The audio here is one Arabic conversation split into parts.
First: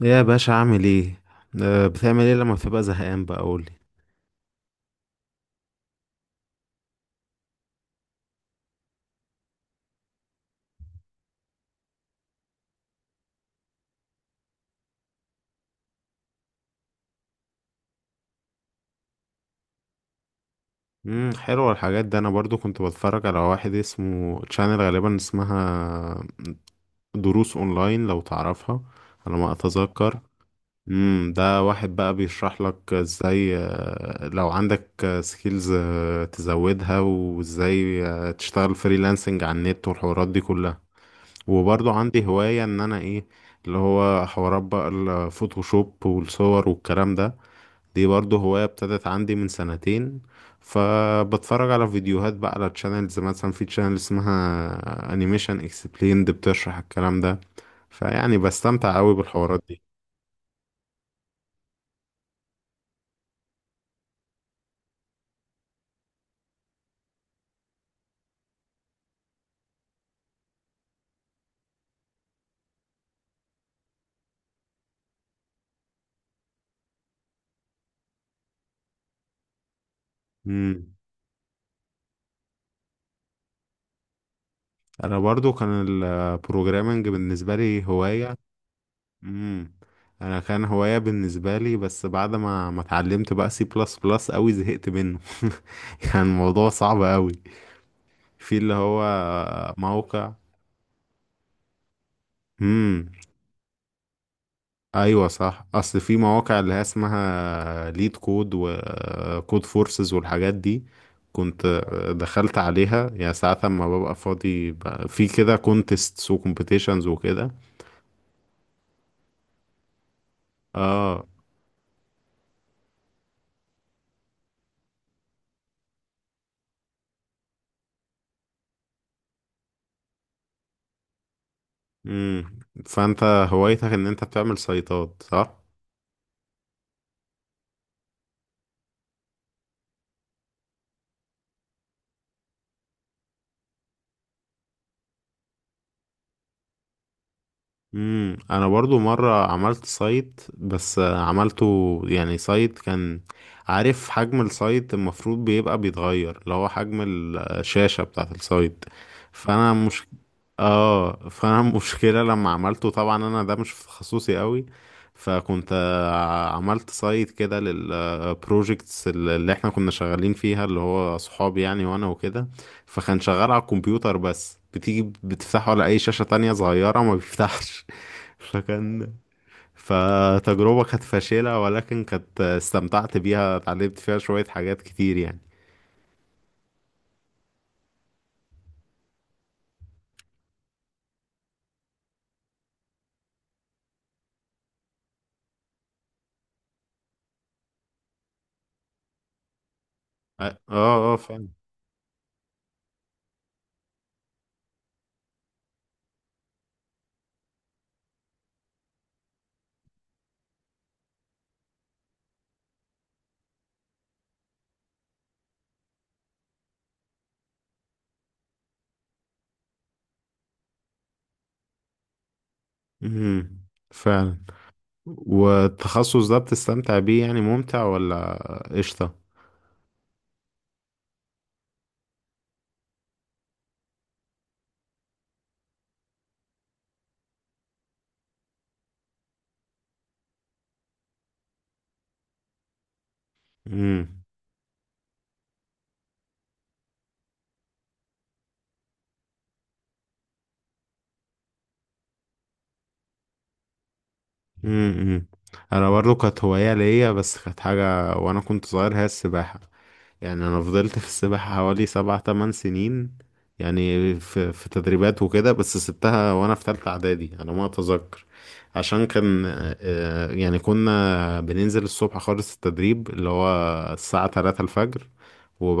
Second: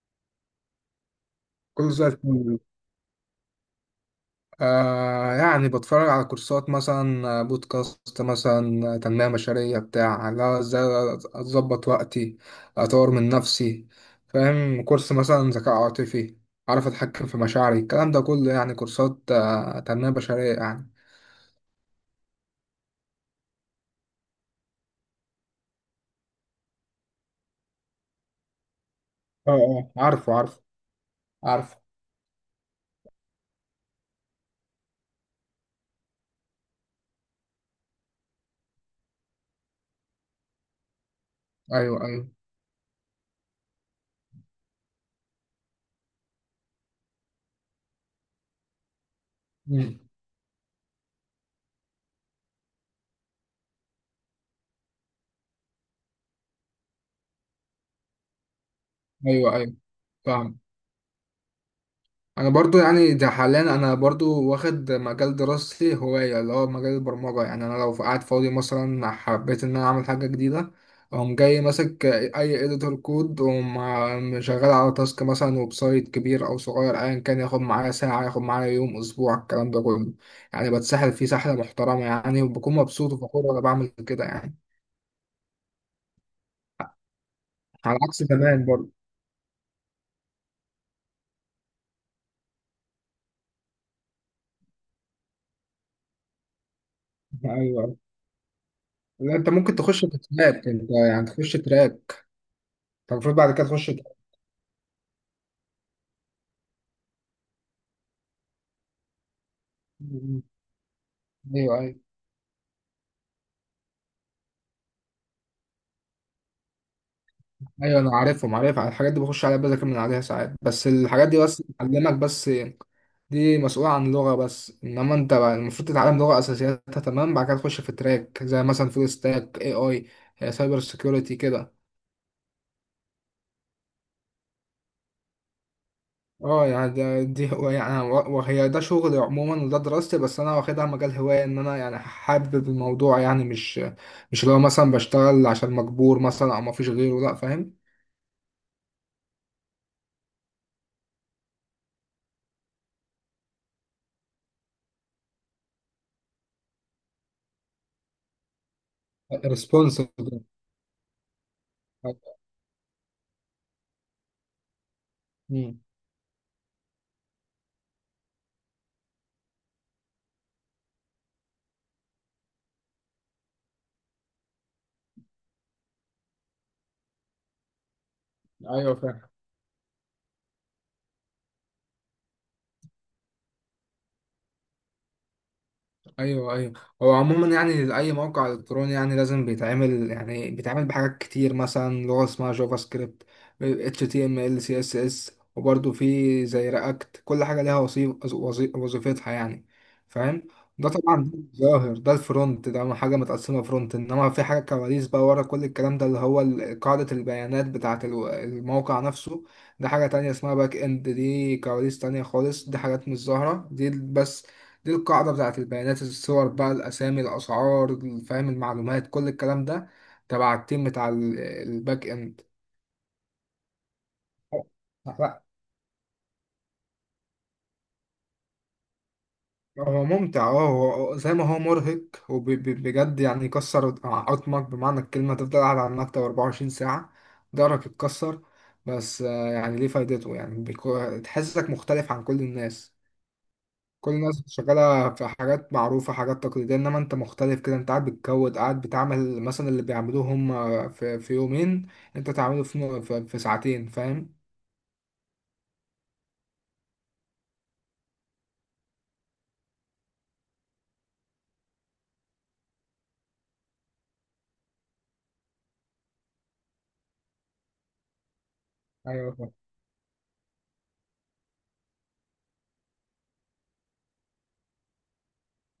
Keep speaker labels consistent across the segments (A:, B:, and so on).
A: يا باشا عامل ايه؟
B: كله زي
A: بتعمل ايه لما
B: الفل.
A: بتبقى زهقان بقى قولي؟
B: يعني بتفرج على كورسات مثلا، بودكاست مثلا، تنمية بشرية بتاع، لا ازاي اظبط وقتي، اطور من نفسي، فاهم؟ كورس مثلا ذكاء عاطفي، اعرف اتحكم في مشاعري، الكلام ده كله يعني كورسات تنمية بشرية يعني.
A: حلوة الحاجات دي، انا برضو كنت بتفرج على واحد اسمه تشانل، غالبا اسمها دروس اونلاين لو تعرفها على ما
B: اه
A: اتذكر.
B: عارفه عارفه
A: ده
B: عارفه
A: واحد بقى بيشرح لك ازاي، لو عندك سكيلز تزودها وازاي تشتغل فريلانسنج على النت والحوارات دي كلها، وبرضو
B: ايوه
A: عندي
B: ايوه.
A: هواية ان انا ايه اللي هو حوارات بقى الفوتوشوب والصور والكلام ده، دي برضه هواية ابتدت عندي من
B: مم.
A: سنتين. فبتفرج على فيديوهات بقى على تشانلز، مثلا في تشانل اسمها انيميشن اكسبليند بتشرح الكلام ده، فيعني بستمتع قوي
B: ايوه
A: بالحوارات
B: ايوه،
A: دي.
B: فاهم. انا برضو يعني ده حاليا، انا برضو واخد مجال دراستي هواية، اللي هو مجال البرمجة، يعني انا لو قاعد فاضي مثلا حبيت ان انا اعمل حاجة جديدة اقوم جاي ماسك اي اديتور كود واقوم شغال على تاسك مثلا، ويب سايت كبير او صغير ايا كان، ياخد معايا ساعة، ياخد معايا يوم، اسبوع، الكلام ده كله يعني،
A: مم.
B: بتسحل فيه سحلة محترمة يعني، وبكون مبسوط وفخور وانا بعمل كده يعني،
A: انا برضو كان البروجرامنج بالنسبة لي
B: على عكس
A: هواية.
B: زمان برضو.
A: مم. انا كان هواية بالنسبة لي، بس بعد ما ما اتعلمت بقى سي بلس بلس قوي زهقت منه كان الموضوع صعب قوي
B: ايوه.
A: في اللي هو
B: لا انت ممكن تخش في
A: موقع.
B: تراك، انت يعني تخش تراك،
A: مم.
B: انت المفروض بعد كده تخش تراك.
A: ايوه صح، اصل في مواقع اللي هي اسمها ليد كود وكود فورسز والحاجات دي. كنت
B: ايوه ايوه.
A: دخلت عليها يعني ساعات لما ببقى فاضي، في كده كونتيستس وكومبيتيشنز وكده.
B: ايوه انا عارفهم، عارف على الحاجات دي، بخش عليها بذاكر من عليها ساعات، بس
A: اه.
B: الحاجات دي بس بتعلمك بس، دي مسؤولة عن لغة بس، انما انت بقى المفروض تتعلم لغة اساسياتها تمام، بعد كده تخش في تراك زي مثلا فول ستاك اي سايبر سيكيورتي كده.
A: امم فانت هوايتك ان انت بتعمل سايتات، صح؟
B: اه يعني ده دي هو يعني وهي ده شغلي عموما، وده دراستي، بس انا واخدها مجال هواية ان انا يعني حابب الموضوع يعني، مش اللي هو مثلا بشتغل عشان مجبور مثلا او مفيش غيره، لا، فاهم؟
A: انا برضو مره عملت سايت بس عملته يعني سايت كان. عارف حجم السايت المفروض بيبقى بيتغير اللي هو حجم الشاشه بتاعه السايت، فانا مش.
B: ريسبونسبل.
A: اه، فانا المشكله لما عملته طبعا انا ده مش في تخصصي قوي، فكنت عملت سايت كده للبروجكتس اللي احنا كنا شغالين فيها اللي هو صحابي يعني وانا وكده. فكان شغال على الكمبيوتر، بس بتيجي بتفتحه على اي شاشه تانية صغيره ما بيفتحش
B: ايوه
A: فكان
B: فاهم.
A: فتجربه كانت فاشله، ولكن كانت استمتعت بيها، اتعلمت فيها شويه حاجات كتير يعني.
B: ايوه ايوه. هو عموما يعني اي موقع الكتروني يعني لازم بيتعمل، يعني بيتعمل بحاجات كتير، مثلا لغه اسمها جافا سكريبت، اتش تي ام ال، سي اس اس، وبرده في زي رياكت، كل حاجه ليها وظيفتها يعني، فاهم؟
A: اه
B: ده
A: اه،
B: طبعا
A: فعلا.
B: ده ظاهر، ده الفرونت، ده حاجه متقسمه فرونت، انما في حاجه كواليس بقى ورا كل الكلام ده، اللي هو قاعده البيانات بتاعه الموقع نفسه. ده حاجه تانية اسمها باك اند، دي كواليس تانية خالص، دي حاجات مش ظاهره دي، بس دي القاعدة بتاعت البيانات، الصور بقى، الأسامي، الأسعار، فاهم؟ المعلومات، كل الكلام ده تبع التيم بتاع الباك إند.
A: مهم. فعلا.
B: لا
A: والتخصص ده بتستمتع بيه، يعني ممتع ولا؟ قشطة.
B: هو ممتع، اه هو زي ما هو مرهق، وبجد يعني يكسر عظمك بمعنى الكلمة، تفضل قاعد على المكتب 24 ساعة، ضهرك يتكسر. بس آه، يعني ليه فايدته يعني، تحسسك مختلف عن كل الناس. كل
A: امم
B: الناس شغالة في حاجات معروفة، حاجات تقليدية، انما انت مختلف كده، انت قاعد بتكود، قاعد بتعمل مثلا اللي بيعملوه هم في يومين، انت تعمله في ساعتين، فاهم؟
A: امم انا برضو كانت هواية ليا، بس كانت حاجة وانا كنت صغير، هي السباحة. يعني انا فضلت في السباحة حوالي سبع تمن سنين، يعني في تدريبات وكده، بس سبتها وانا في تالتة اعدادي، انا ما اتذكر عشان
B: ايوه
A: كان.
B: فاهم.
A: يعني كنا بننزل الصبح خالص، التدريب اللي هو الساعة 3 الفجر،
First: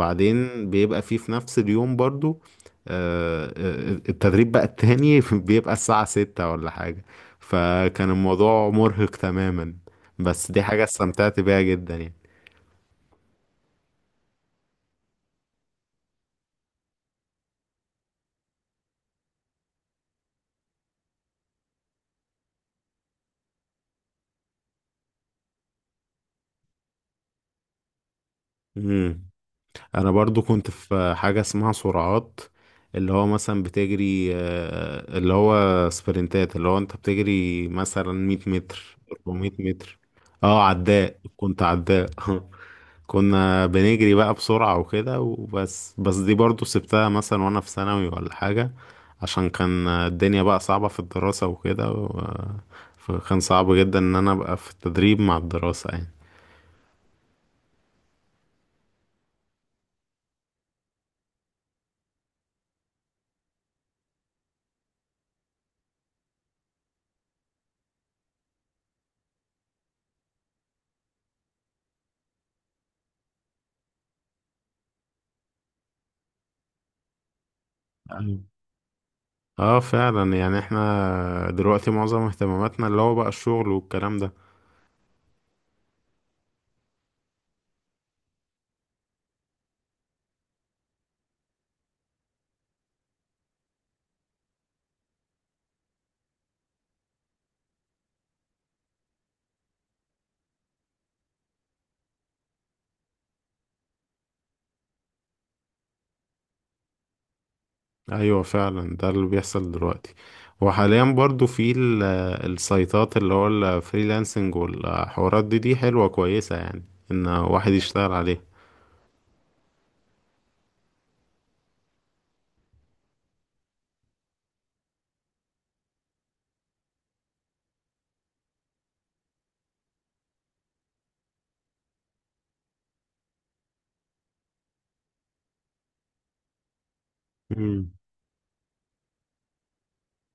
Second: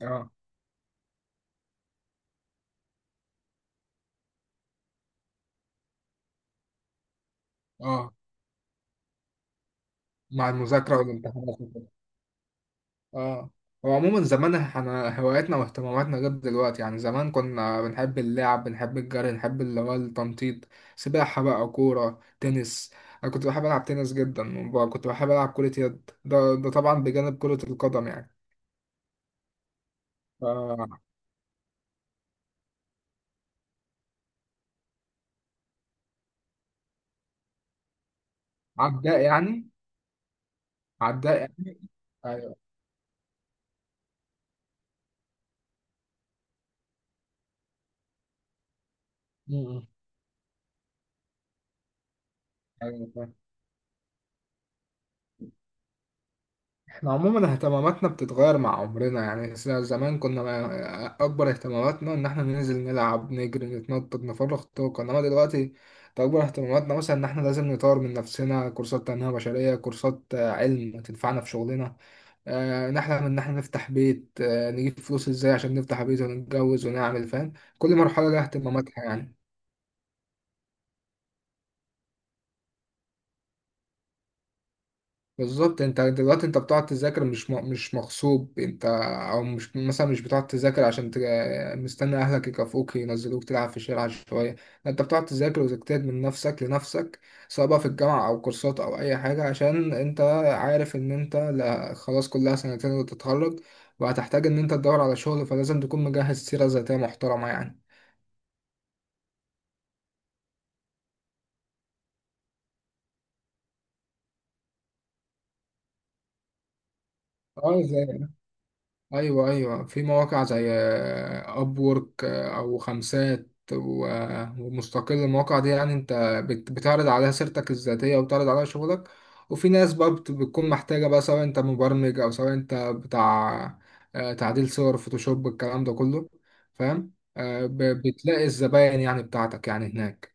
B: اه
A: بيبقى فيه في نفس اليوم برضو التدريب بقى التاني بيبقى الساعة ستة ولا حاجة. فكان
B: اه.
A: الموضوع مرهق تماما،
B: مع
A: بس دي حاجة
B: المذاكرة
A: استمتعت
B: والامتحانات
A: بيها
B: وكده،
A: جدا يعني.
B: اه. هو عموما زمان احنا هواياتنا واهتماماتنا غير دلوقتي، يعني زمان كنا بنحب اللعب، بنحب الجري، نحب اللي هو التنطيط، سباحة بقى، كورة، تنس، انا كنت بحب العب تنس جدا، وكنت بحب العب كرة يد، ده طبعا بجانب كرة القدم يعني.
A: مم. انا برضو كنت
B: آه.
A: في حاجة اسمها سرعات، اللي هو مثلا بتجري، اللي هو سبرنتات اللي هو انت بتجري مثلا 100 متر
B: عداء
A: 400
B: يعني.
A: متر. اه، عداء،
B: عداء
A: كنت
B: يعني.
A: عداء
B: ايوه.
A: كنا بنجري بقى بسرعة وكده وبس بس دي برضو سبتها مثلا وانا في ثانوي ولا حاجة، عشان
B: م- م.
A: كان الدنيا بقى صعبة في الدراسة وكده.
B: ايوه فاهم.
A: فكان صعب جدا ان انا ابقى في التدريب مع الدراسة يعني.
B: احنا عموما اهتماماتنا بتتغير مع عمرنا يعني، زمان كنا اكبر اهتماماتنا ان احنا ننزل نلعب، نجري، نتنطط، نفرغ طاقه، انما دلوقتي اكبر اهتماماتنا مثلا ان احنا لازم نطور من نفسنا، كورسات تنميه بشريه، كورسات علم تنفعنا في شغلنا، نحلم ان احنا نفتح بيت، نجيب فلوس ازاي عشان نفتح بيت ونتجوز ونعمل، فاهم؟ كل مرحله
A: أيوة.
B: لها اهتماماتها يعني.
A: اه فعلا، يعني احنا دلوقتي معظم اهتماماتنا اللي هو بقى الشغل والكلام ده.
B: بالظبط، انت دلوقتي انت بتقعد تذاكر مش مش مغصوب انت، او مش مثلا مش بتقعد تذاكر عشان مستني اهلك يكافئوك ينزلوك تلعب في الشارع شويه، لا انت بتقعد تذاكر وتجتهد من نفسك لنفسك، سواء بقى في الجامعه او كورسات او اي حاجه، عشان انت عارف ان انت، لا خلاص كلها سنتين وتتخرج، وهتحتاج ان انت تدور على شغل، فلازم تكون مجهز سيره ذاتيه محترمه يعني.
A: ايوه فعلا، ده اللي بيحصل دلوقتي، وحاليا برضو في السايتات اللي هو الفريلانسنج والحوارات دي، دي حلوة كويسة يعني ان واحد يشتغل
B: اه
A: عليها.
B: ايوه ايوه، في مواقع زي اب وورك او خمسات ومستقل، المواقع دي يعني انت بتعرض عليها سيرتك الذاتيه، وبتعرض عليها شغلك، وفي ناس بقى بتكون محتاجه بقى، سواء انت مبرمج او سواء انت بتاع تعديل صور فوتوشوب، الكلام ده كله، فاهم؟
A: امم
B: بتلاقي الزباين يعني بتاعتك يعني هناك.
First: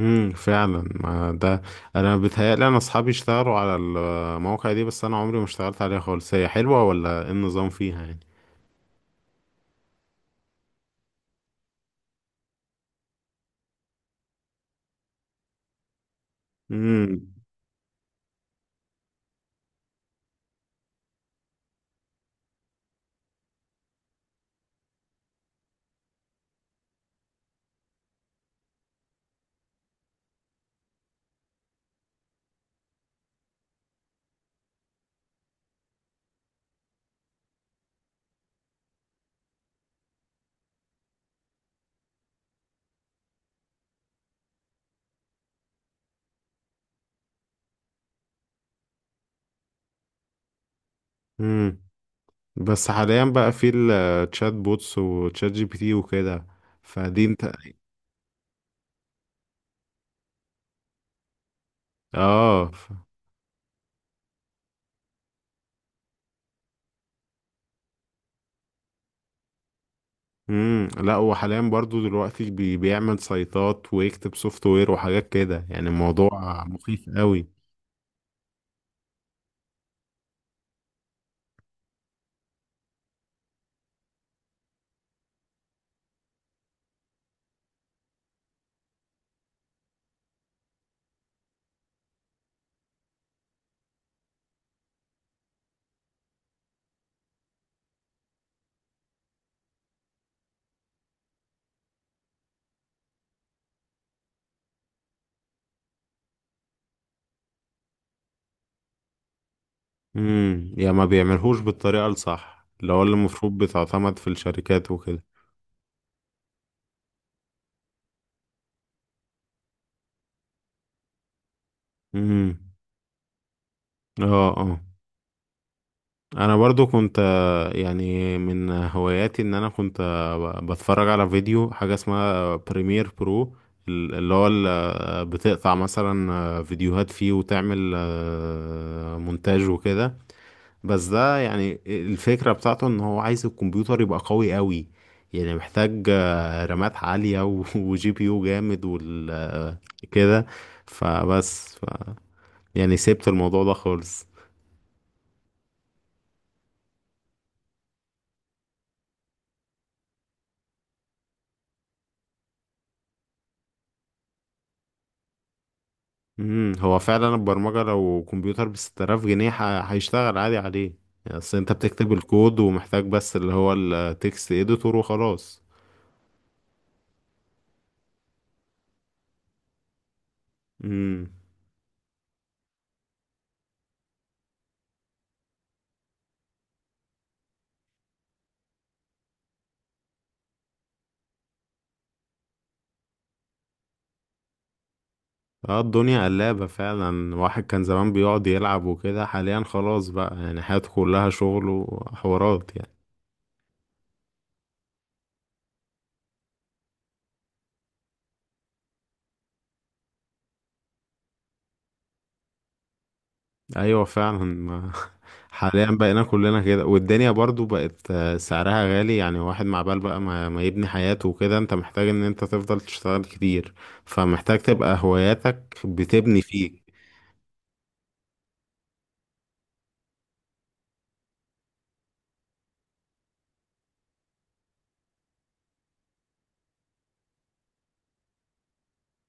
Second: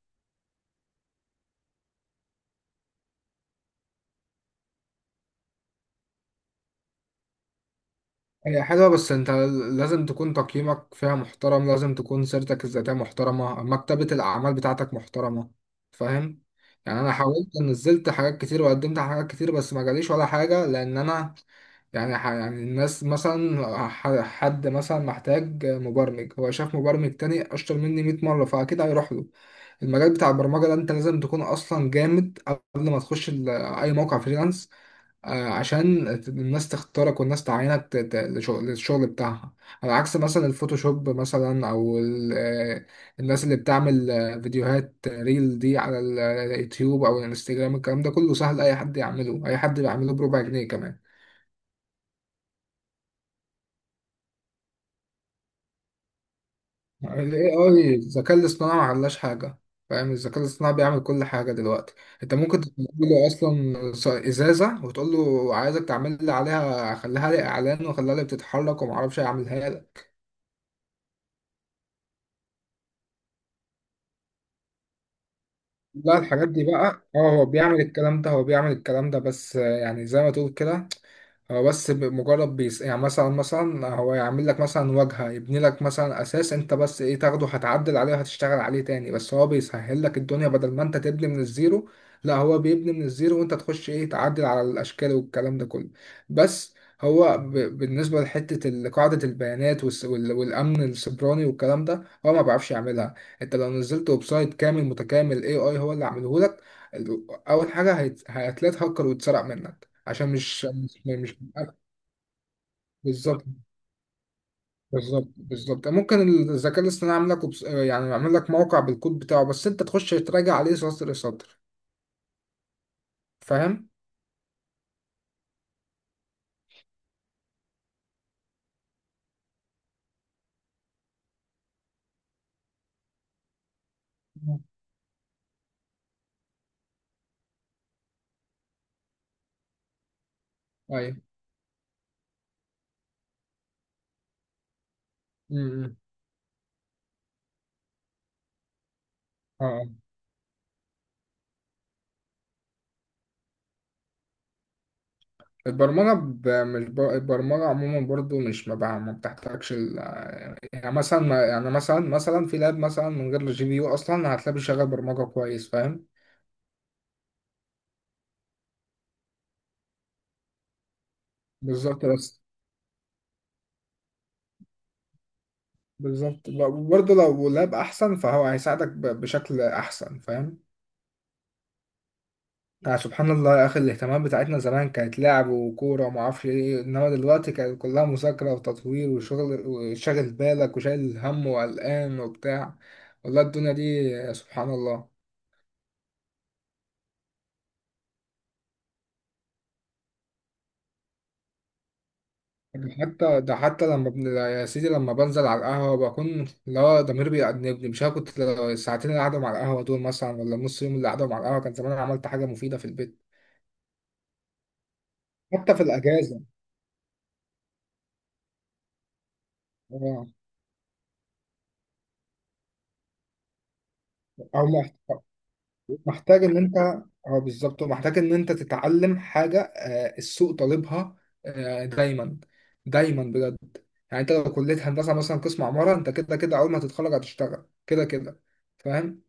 A: فعلا ما ده، انا بيتهيألي انا اصحابي اشتغلوا على المواقع دي، بس انا عمري ما اشتغلت عليها خالص، هي حلوة ولا ايه النظام فيها يعني؟
B: هي حلوة بس انت لازم تكون تقييمك فيها محترم، لازم تكون سيرتك الذاتية محترمة، مكتبة الأعمال بتاعتك محترمة، فاهم؟ يعني أنا
A: امم
B: حاولت نزلت حاجات كتير وقدمت على حاجات كتير، بس ما جاليش ولا حاجة، لأن أنا يعني يعني الناس مثلا، حد مثلا محتاج مبرمج، هو شاف مبرمج تاني أشطر مني 100 مرة، فأكيد هيروح له. المجال بتاع البرمجة ده انت لازم تكون اصلا جامد قبل ما تخش اي موقع فريلانس، عشان الناس تختارك والناس تعينك للشغل بتاعها. على عكس مثلا الفوتوشوب مثلا، او الناس اللي بتعمل فيديوهات ريل دي على اليوتيوب او الانستجرام، الكلام ده كله سهل، اي حد يعمله، اي حد بيعمله بربع جنيه كمان.
A: امم بس حاليا بقى في التشات بوتس وتشات جي بي تي وكده، فدي
B: ال
A: انت.
B: AI الذكاء الاصطناعي ما عملش حاجة، فاهم؟ الذكاء الاصطناعي بيعمل كل حاجة دلوقتي، انت ممكن
A: اه.
B: تقول له اصلا ازازة، وتقول له عايزك تعمل لي عليها، خليها لي اعلان، وخليها لي بتتحرك، وما اعرفش اعملها لك.
A: لا، وحاليا برضو دلوقتي بيعمل سايتات ويكتب سوفت وير وحاجات كده، يعني
B: لا الحاجات
A: الموضوع
B: دي بقى،
A: مخيف
B: اه هو
A: قوي.
B: بيعمل الكلام ده، هو بيعمل الكلام ده بس آه، يعني زي ما تقول كده، هو بس مجرد بيس يعني، مثلا هو يعمل لك مثلا واجهة، يبني لك مثلا أساس، أنت بس إيه تاخده هتعدل عليه وهتشتغل عليه تاني، بس هو بيسهل لك الدنيا بدل ما أنت تبني من الزيرو، لا هو بيبني من الزيرو وأنت تخش إيه تعدل على الأشكال والكلام ده كله بس. هو بالنسبة لحتة قاعدة البيانات والأمن السيبراني والكلام ده، هو ما بيعرفش يعملها. انت لو نزلت ويب سايت كامل متكامل اي هو اللي عامله لك، اول حاجه هتلاقي هاكر ويتسرق منك، عشان مش
A: يا
B: مش,
A: ما
B: مش
A: بيعملهوش بالطريقة الصح، اللي هو اللي
B: بالظبط.
A: المفروض بتعتمد في الشركات وكده.
B: بالظبط ممكن الذكاء الاصطناعي يعمل لك يعني يعمل لك موقع بالكود بتاعه، بس انت تخش تراجع عليه سطر سطر،
A: امم
B: فاهم؟
A: اه اه. انا برضو كنت، يعني من هواياتي ان انا كنت، بتفرج على فيديو حاجة اسمها بريمير برو، اللي هو
B: مم.
A: بتقطع مثلا فيديوهات فيه وتعمل مونتاج وكده. بس
B: ايوه.
A: ده يعني الفكرة بتاعته ان هو عايز الكمبيوتر يبقى قوي قوي، يعني
B: امم امم.
A: محتاج رامات عالية وجي بي يو جامد وال
B: اه
A: آه،
B: آه.
A: كده. فبس يعني سيبت الموضوع ده خالص.
B: البرمجه ب... مش ب... البرمجه عموما برضو مش، ما بقى ما بتحتاجش يعني مثلا ما... يعني مثلا في لاب مثلا من غير الجي بي يو اصلا هتلاقيه بيشغل برمجه كويس، فاهم؟
A: هو فعلا البرمجة لو كمبيوتر ب 6000 جنيه هيشتغل عادي عليه، يعني اصل انت
B: بالظبط
A: بتكتب
B: بس،
A: الكود ومحتاج بس اللي هو التكست اديتور وخلاص.
B: بالظبط. برضه لو لاب احسن فهو هيساعدك بشكل احسن، فاهم؟
A: امم
B: يعني سبحان الله يا اخي، الاهتمامات بتاعتنا زمان كانت لعب وكوره وما اعرفش ايه، انما دلوقتي كانت كلها مذاكره وتطوير وشغل، وشاغل بالك وشايل هم وقلقان وبتاع. والله الدنيا دي سبحان الله.
A: اه، الدنيا قلابة فعلا، واحد كان زمان بيقعد يلعب وكده، حاليا خلاص بقى يعني حياته كلها شغل وحوارات يعني.
B: ده حتى لما يا سيدي لما بنزل على القهوه بكون، لا ضميري بيأنبني، مش عارف كنت لو الساعتين اللي قعدهم على القهوه دول مثلا، ولا النص يوم اللي قعدهم على القهوه، كان زمان أنا عملت حاجه مفيده في البيت.
A: ايوه فعلا
B: حتى في
A: حاليا بقينا
B: الأجازة.
A: كلنا كده، والدنيا برضو بقت سعرها غالي يعني، واحد مع بال بقى
B: اه.
A: ما, ما يبني حياته وكده، انت محتاج ان انت تفضل تشتغل كتير، فمحتاج
B: او
A: تبقى
B: محت-
A: هواياتك بتبني
B: محتاج ان انت،
A: فيك.
B: اه بالظبط، محتاج ان انت تتعلم حاجه آه، السوق طالبها، دايما، دايما بجد. يعني انت لو كليه هندسه مثلا قسم عماره، انت كده كده اول ما تتخرج هتشتغل كده كده، فاهم؟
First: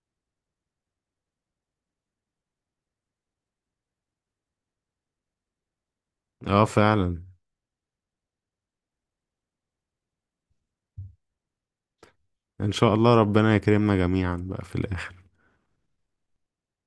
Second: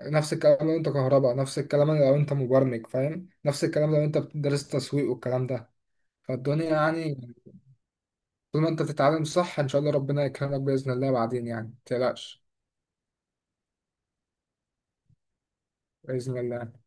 B: نفس الكلام لو انت كهرباء، نفس الكلام لو انت مبرمج، فاهم؟ نفس الكلام لو انت بتدرس تسويق والكلام ده،
A: اه
B: فالدنيا
A: فعلا،
B: يعني، طول ما انت بتتعلم صح ان شاء الله ربنا يكرمك باذن الله بعدين يعني، متقلقش،
A: ان شاء الله ربنا يكرمنا جميعا بقى في الاخر.
B: باذن الله.